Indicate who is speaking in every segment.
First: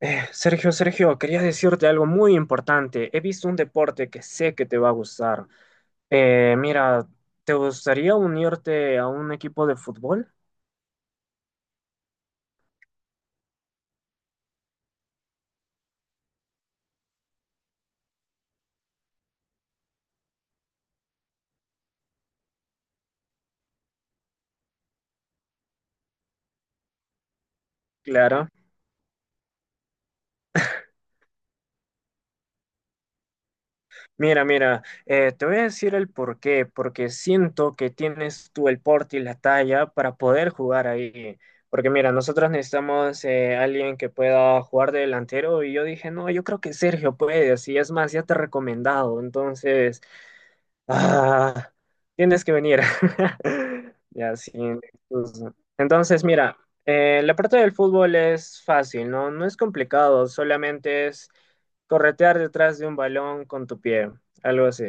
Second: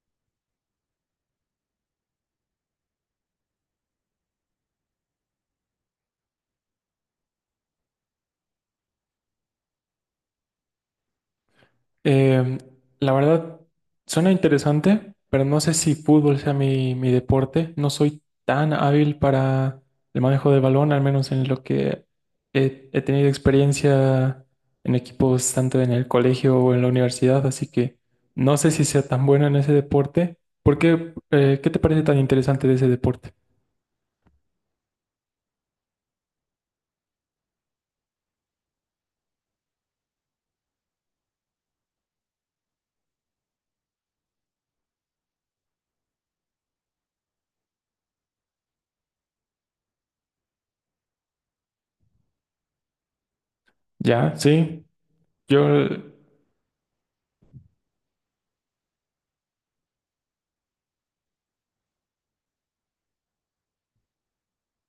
Speaker 1: Sergio, Sergio, quería decirte algo muy importante. He visto un deporte que sé que te va a gustar. Mira, ¿te gustaría unirte a un equipo de fútbol?
Speaker 2: Eh, la verdad, suena interesante, pero no sé si fútbol sea mi deporte. No soy tan hábil para el manejo del balón, al menos en lo que he tenido experiencia en equipos tanto en el colegio o en la universidad, así que
Speaker 1: Claro.
Speaker 2: no sé si sea tan bueno en ese deporte. ¿Por qué, qué te parece tan interesante de ese deporte?
Speaker 1: Mira, te voy a decir el por qué, porque siento que tienes tú el porte y la talla para poder jugar ahí. Porque mira, nosotros necesitamos alguien que pueda jugar de delantero y yo dije, no, yo creo que Sergio puede, así es más, ya te he recomendado. Entonces... Ah, tienes que venir.
Speaker 2: Ya,
Speaker 1: Ya, sí.
Speaker 2: sí,
Speaker 1: Pues,
Speaker 2: yo...
Speaker 1: entonces, mira, la parte del fútbol es fácil, ¿no? No es complicado, solamente es corretear detrás de un balón con tu pie, algo así.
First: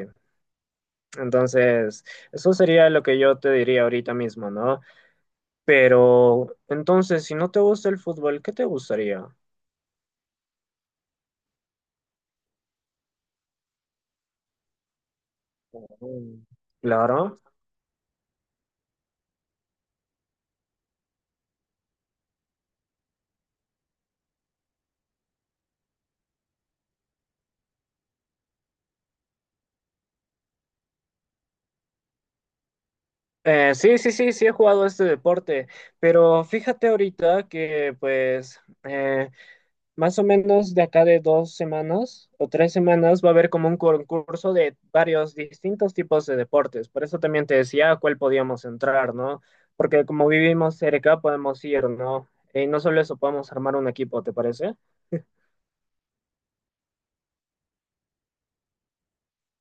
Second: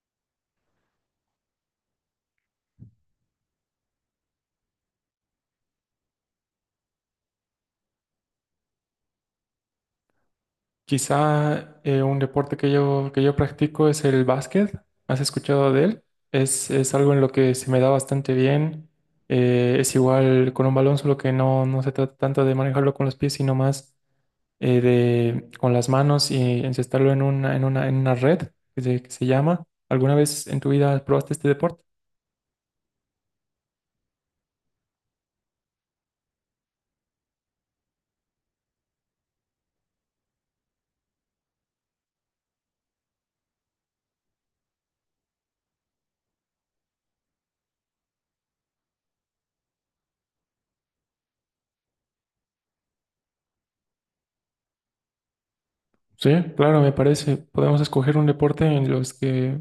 Speaker 1: Entonces, eso sería lo que yo te diría ahorita mismo, ¿no? Pero, entonces, si no te gusta el fútbol, ¿qué te gustaría?
Speaker 2: Quizá un deporte que yo practico es el básquet. ¿Has escuchado de él?
Speaker 1: Mm.
Speaker 2: Es algo en lo
Speaker 1: Claro.
Speaker 2: que se me da bastante bien. Es igual con un balón, solo que no se trata tanto de manejarlo con los pies, sino más con las manos y encestarlo en una red que se llama. ¿Alguna vez en tu vida probaste este deporte?
Speaker 1: Sí, he jugado este deporte, pero fíjate ahorita que pues más o menos de acá de dos semanas o tres semanas va a haber como un concurso de varios distintos tipos de deportes. Por eso también te decía a cuál podíamos entrar, ¿no? Porque como vivimos cerca podemos ir, ¿no? Y no solo eso, podemos armar un equipo, ¿te parece?
Speaker 2: Sí, claro, me parece. Podemos escoger un deporte en los que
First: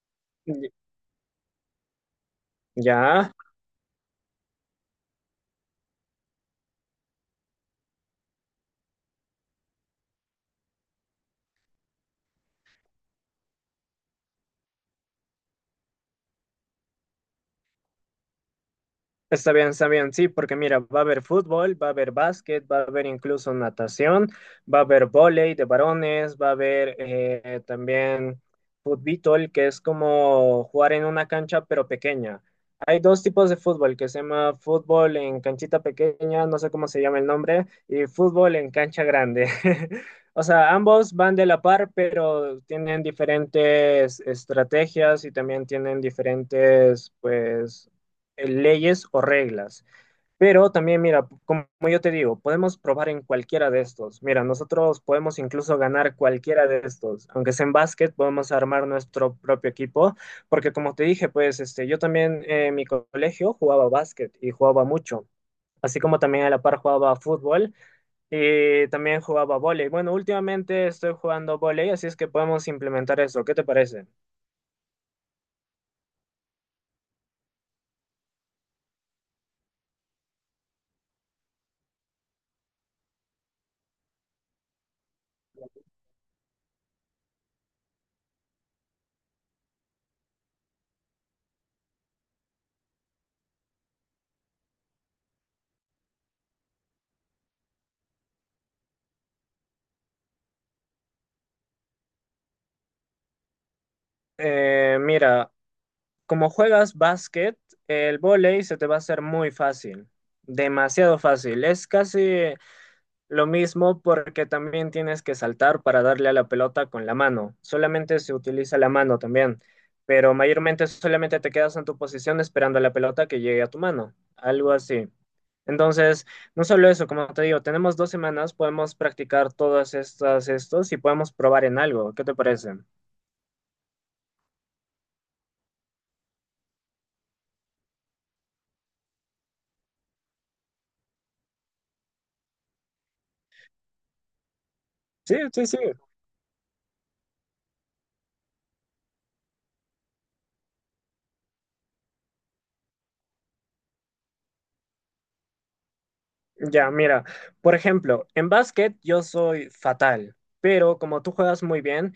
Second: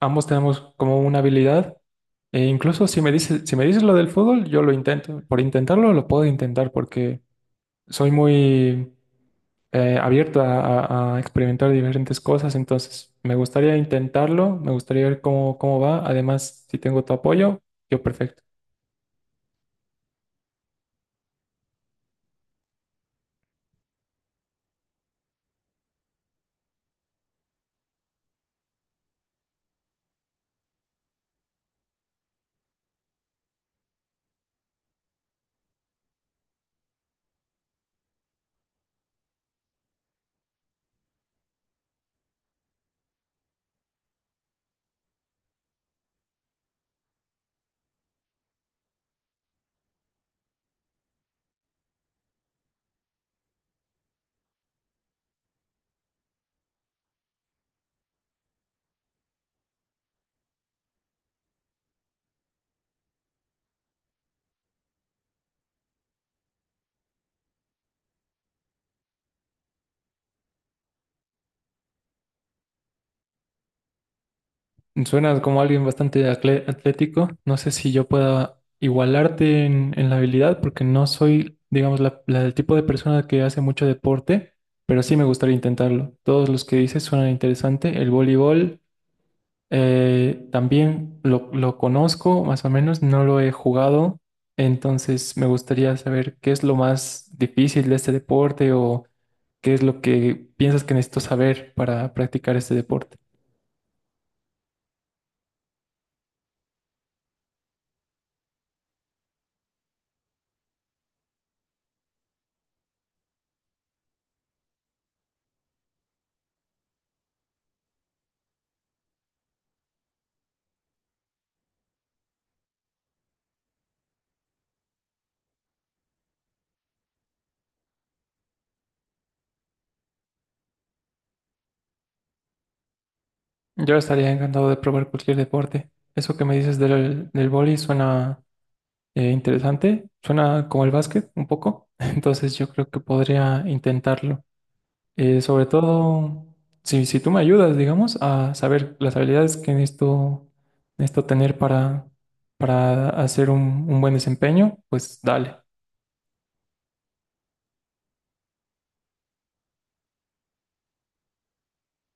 Speaker 2: ambos tenemos
Speaker 1: Y-
Speaker 2: como una habilidad. E incluso
Speaker 1: ya.
Speaker 2: si me dices lo del fútbol, yo lo intento. Por intentarlo, lo puedo intentar porque soy muy abierto a, a experimentar diferentes cosas. Entonces, me gustaría intentarlo, me gustaría ver cómo va. Además, si tengo tu apoyo, yo perfecto.
Speaker 1: Está bien, sí, porque mira, va a haber fútbol, va a haber básquet, va a haber incluso natación, va a haber vóley de varones, va a haber también fútbol, que es como jugar en una cancha pero pequeña. Hay dos tipos de fútbol, que se llama fútbol en canchita pequeña, no sé cómo se llama el nombre, y fútbol en cancha grande. O sea, ambos van de la par, pero tienen diferentes estrategias y también tienen diferentes, pues leyes o reglas. Pero también, mira, como yo te digo, podemos probar en cualquiera de estos. Mira, nosotros podemos incluso ganar cualquiera de estos. Aunque sea en básquet, podemos armar nuestro propio equipo. Porque como te dije, pues este, yo también en mi colegio jugaba básquet y jugaba mucho. Así como también a la par jugaba fútbol y también jugaba vóley. Bueno, últimamente estoy jugando vóley, así es que podemos implementar eso. ¿Qué te parece?
Speaker 2: Suenas como alguien bastante atlético. No sé si yo pueda igualarte en la habilidad porque no soy, digamos, la del tipo de persona que hace mucho deporte, pero sí me gustaría intentarlo. Todos los que dices suenan interesante. El voleibol. También lo conozco, más o menos, no lo he jugado, entonces me gustaría saber qué es lo más difícil de este deporte o qué es lo que piensas que necesito saber para practicar este deporte.
Speaker 1: Mira, como juegas básquet, el vóley se te va a hacer muy fácil, demasiado fácil. Es casi lo mismo porque también tienes que saltar para darle a la pelota con la mano. Solamente se utiliza la mano también, pero mayormente solamente te quedas en tu posición esperando a la pelota que llegue a tu mano, algo así. Entonces, no solo eso, como te digo, tenemos dos semanas, podemos practicar todas estas, estos y podemos probar en algo. ¿Qué te parece?
Speaker 2: Yo estaría encantado de probar cualquier deporte. Eso que me dices del vóley suena interesante, suena como el básquet un poco, entonces yo creo que podría intentarlo.
Speaker 1: Sí, sí,
Speaker 2: Sobre
Speaker 1: sí.
Speaker 2: todo, si tú me ayudas, digamos, a saber las habilidades que necesito, necesito tener para hacer un buen desempeño, pues dale.
Speaker 1: Ya, mira, por ejemplo, en básquet yo soy fatal, pero como tú juegas muy bien,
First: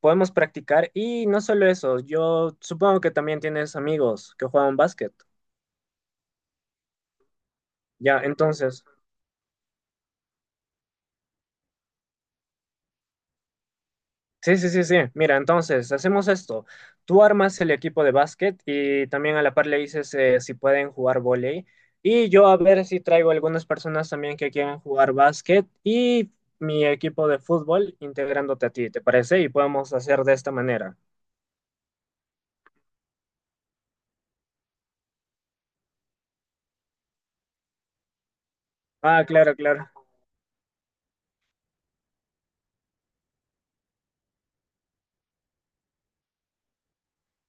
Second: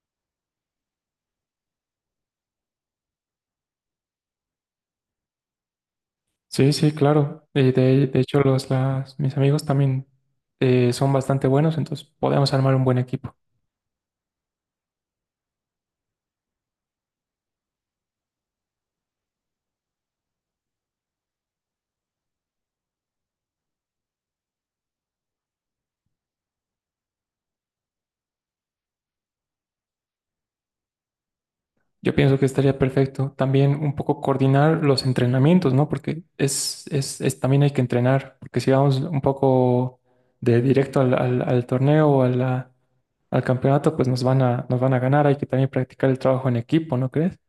Speaker 1: podemos practicar y no solo eso, yo supongo que también tienes amigos que juegan básquet.
Speaker 2: Sí, sí, claro. De
Speaker 1: Ya,
Speaker 2: hecho,
Speaker 1: entonces,
Speaker 2: mis amigos también son bastante buenos, entonces podemos armar un buen equipo.
Speaker 1: sí, sí, sí, sí, mira, entonces hacemos esto, tú armas el equipo de básquet y también a la par le dices si pueden jugar vóley y yo a ver si traigo algunas personas también que quieran jugar básquet y mi equipo de fútbol integrándote a ti, ¿te parece? Y podemos hacer de esta manera.
Speaker 2: Yo pienso que estaría perfecto. También un poco coordinar los entrenamientos, ¿no? Porque también hay que entrenar, porque si vamos un
Speaker 1: Ah, claro, claro.
Speaker 2: poco de directo al torneo o a al campeonato, pues nos van a ganar. Hay que también practicar el trabajo en equipo, ¿no crees?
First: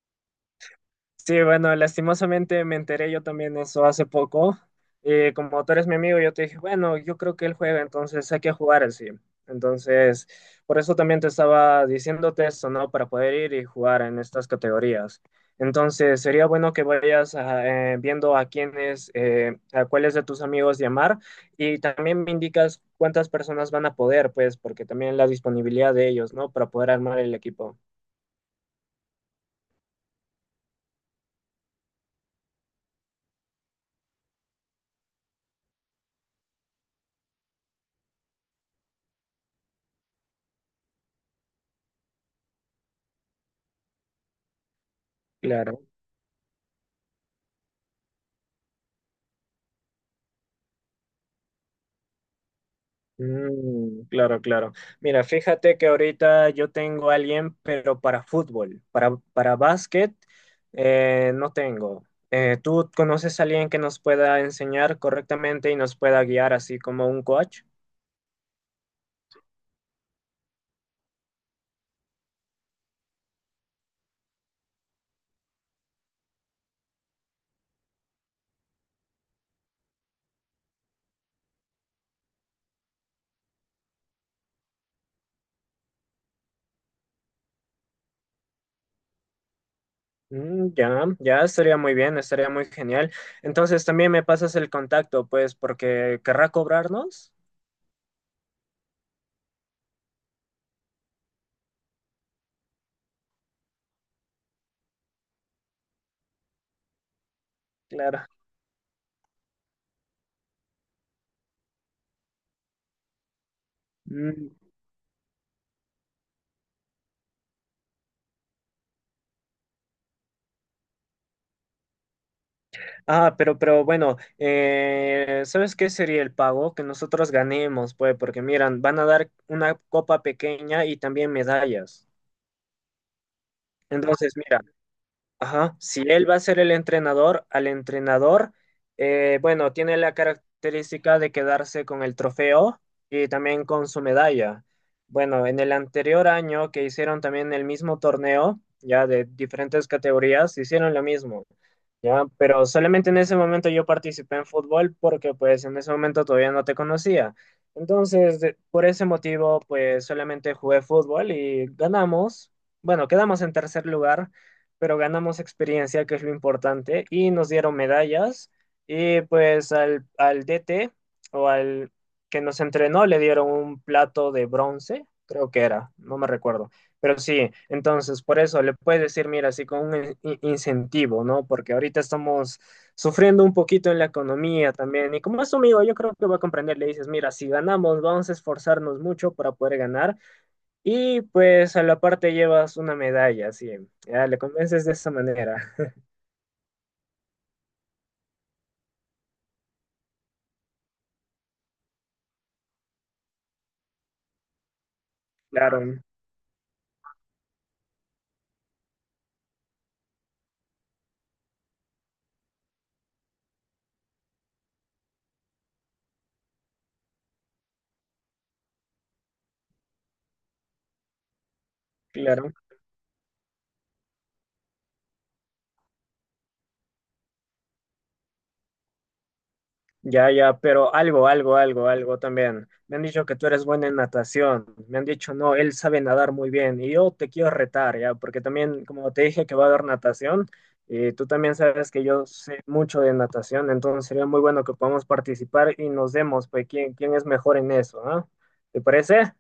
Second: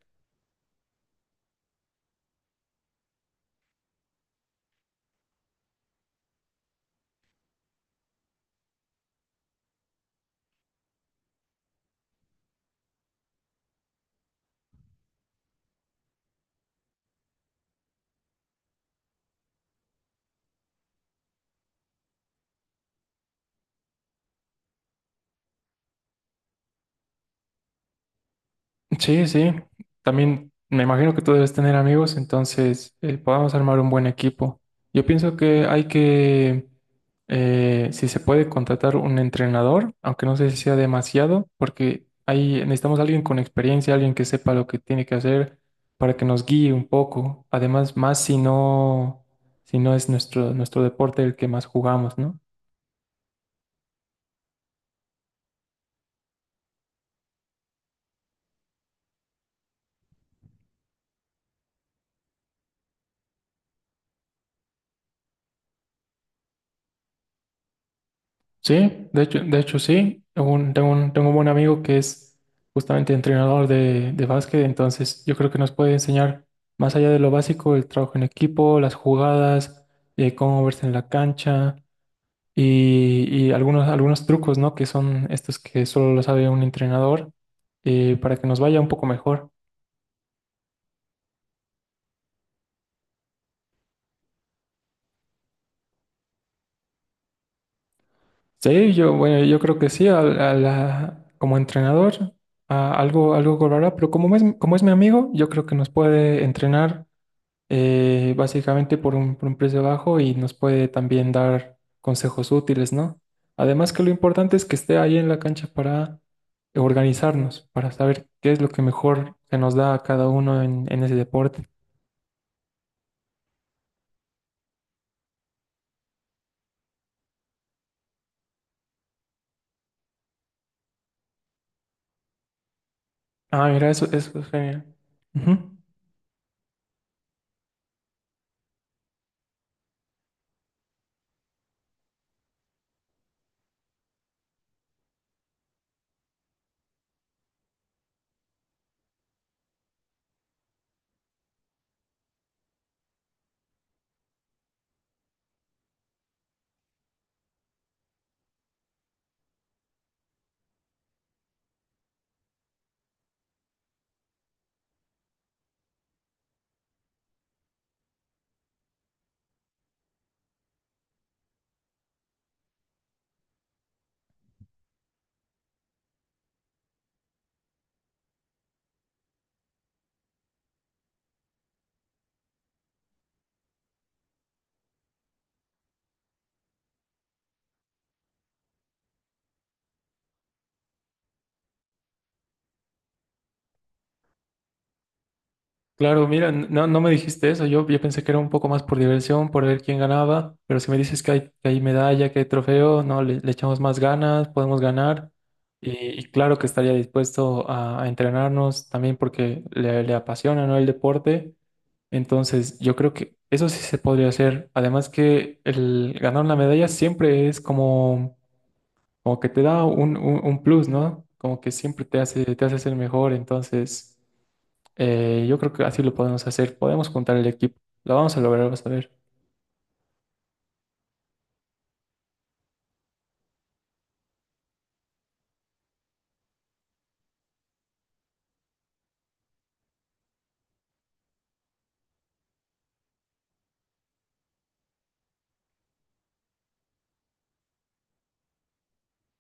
Speaker 1: Sí, bueno, lastimosamente me enteré yo también eso hace poco. Como tú eres mi amigo, yo te dije, bueno, yo creo que él juega, entonces hay que jugar así. Entonces, por eso también te estaba diciéndote esto, ¿no? Para poder ir y jugar en estas categorías. Entonces, sería bueno que vayas viendo a quiénes, a cuáles de tus amigos llamar y también me indicas cuántas personas van a poder, pues, porque también la disponibilidad de ellos, ¿no? Para poder armar el equipo.
Speaker 2: Sí, sí. También me imagino que tú debes tener amigos, entonces podamos armar un buen equipo. Yo pienso si se puede, contratar un entrenador, aunque no sé si sea demasiado, porque ahí necesitamos alguien con experiencia, alguien que sepa lo que tiene que hacer
Speaker 1: Claro.
Speaker 2: para que nos guíe un poco. Además, más si no, si no es nuestro deporte el que más jugamos, ¿no?
Speaker 1: Mm, claro, claro. Mira, fíjate que ahorita yo tengo a alguien, pero para fútbol, para básquet, no tengo. ¿Tú conoces a alguien que nos pueda enseñar correctamente y nos pueda guiar así como un coach?
Speaker 2: Sí, de hecho sí. Tengo tengo un buen amigo que es justamente entrenador de básquet, entonces yo creo que nos puede enseñar más allá de lo básico, el trabajo en equipo, las jugadas, cómo verse en la cancha y algunos trucos, ¿no? Que son estos que solo lo sabe un entrenador para que nos vaya un poco mejor.
Speaker 1: Mm, ya, ya estaría muy bien, estaría muy genial. Entonces también me pasas el contacto, pues, porque querrá cobrarnos.
Speaker 2: Sí, yo, bueno, yo creo que sí, como entrenador algo cobrará, pero como es mi amigo, yo creo que nos puede entrenar
Speaker 1: Claro.
Speaker 2: básicamente por un precio bajo y nos puede también dar consejos útiles, ¿no? Además que lo
Speaker 1: Mm.
Speaker 2: importante es que esté ahí en la cancha para organizarnos, para saber qué es lo que mejor se nos da a cada uno en ese deporte.
Speaker 1: Ah, pero bueno, ¿sabes qué sería el pago? Que nosotros ganemos, pues, porque miran, van a dar una copa pequeña y también medallas.
Speaker 2: Ah, mira, eso,
Speaker 1: Entonces,
Speaker 2: eso es
Speaker 1: mira.
Speaker 2: genial.
Speaker 1: Ajá,
Speaker 2: Ujú.
Speaker 1: si él va a ser el entrenador, al entrenador, bueno, tiene la característica de quedarse con el trofeo y también con su medalla. Bueno, en el anterior año que hicieron también el mismo torneo, ya de diferentes categorías, hicieron lo mismo, ya, pero solamente en ese momento yo participé en fútbol porque pues en ese momento todavía no te conocía. Entonces, por ese motivo, pues solamente jugué fútbol y ganamos, bueno, quedamos en tercer lugar pero ganamos experiencia, que es lo importante, y nos dieron medallas. Y pues al DT o al que nos entrenó le dieron un plato de bronce, creo que era, no me recuerdo. Pero sí, entonces por eso le puedes decir, mira, así con un incentivo, ¿no? Porque ahorita estamos sufriendo un poquito en la economía también. Y como es tu amigo, yo creo que va a comprender, le dices, mira, si ganamos, vamos a esforzarnos mucho para poder ganar y pues a la parte llevas una medalla, sí. Ya le convences de esa manera.
Speaker 2: Claro, mira, no me dijiste eso. Yo pensé que era un poco más por diversión, por ver quién ganaba. Pero si me dices que hay medalla, que hay trofeo, no, le echamos más ganas, podemos ganar. Y,
Speaker 1: Claro,
Speaker 2: y claro que estaría dispuesto a entrenarnos también porque le apasiona, ¿no?, el deporte. Entonces, yo creo que eso sí se podría hacer. Además que el ganar una medalla siempre es como, como que te da un plus, ¿no? Como que siempre
Speaker 1: claro.
Speaker 2: te hace ser mejor. Entonces... yo creo que así lo podemos hacer. Podemos juntar el equipo. Lo vamos a lograr, vas a ver.
Speaker 1: Ya, ya, pero algo, también. Me han dicho que tú eres buena en natación. Me han dicho, no, él sabe nadar muy bien. Y yo te quiero retar, ya, porque también, como te dije que va a dar natación, y tú también sabes que yo sé mucho de natación, entonces sería muy bueno que podamos participar y nos demos, pues, quién, quién es mejor en eso, ¿ah? ¿Te parece?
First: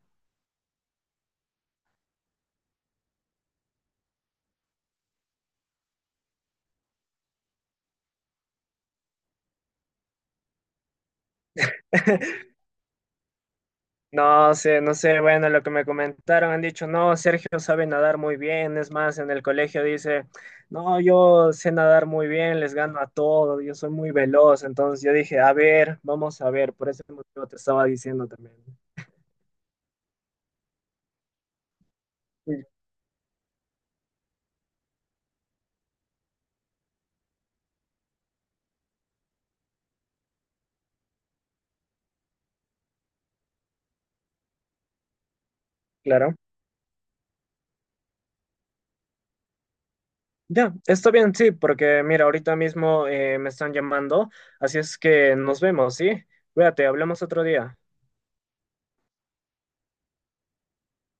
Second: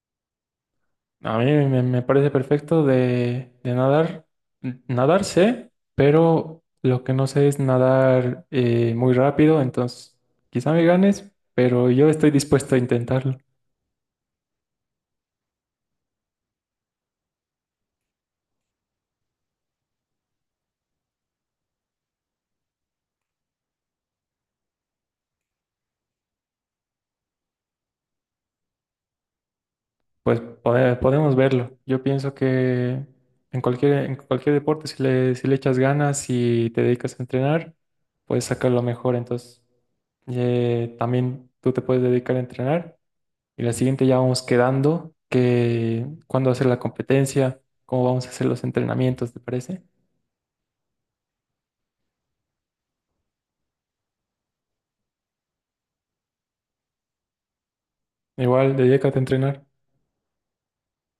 Speaker 2: A mí me parece perfecto de nadar. Nadar sé, pero lo que no sé es nadar muy rápido. Entonces, quizá me ganes, pero yo estoy dispuesto a intentarlo.
Speaker 1: No sé, no sé, bueno, lo que me comentaron, han dicho, no, Sergio sabe nadar muy bien, es más, en el colegio dice, no, yo sé nadar muy bien, les gano a todo, yo soy muy veloz, entonces yo dije, a ver, vamos a ver, por ese motivo te estaba diciendo también.
Speaker 2: Pues podemos verlo. Yo pienso
Speaker 1: Sí,
Speaker 2: que en en cualquier deporte, si le echas ganas y te dedicas a entrenar, puedes sacar lo mejor. Entonces, también tú te puedes dedicar a entrenar. Y la siguiente ya vamos quedando, que
Speaker 1: claro.
Speaker 2: cuándo hacer la competencia, cómo vamos a hacer los entrenamientos, ¿te parece?
Speaker 1: Ya, está bien, sí, porque mira, ahorita mismo me están llamando, así es que nos vemos, ¿sí? Cuídate, hablamos otro día.
Speaker 2: Igual, dedícate a entrenar.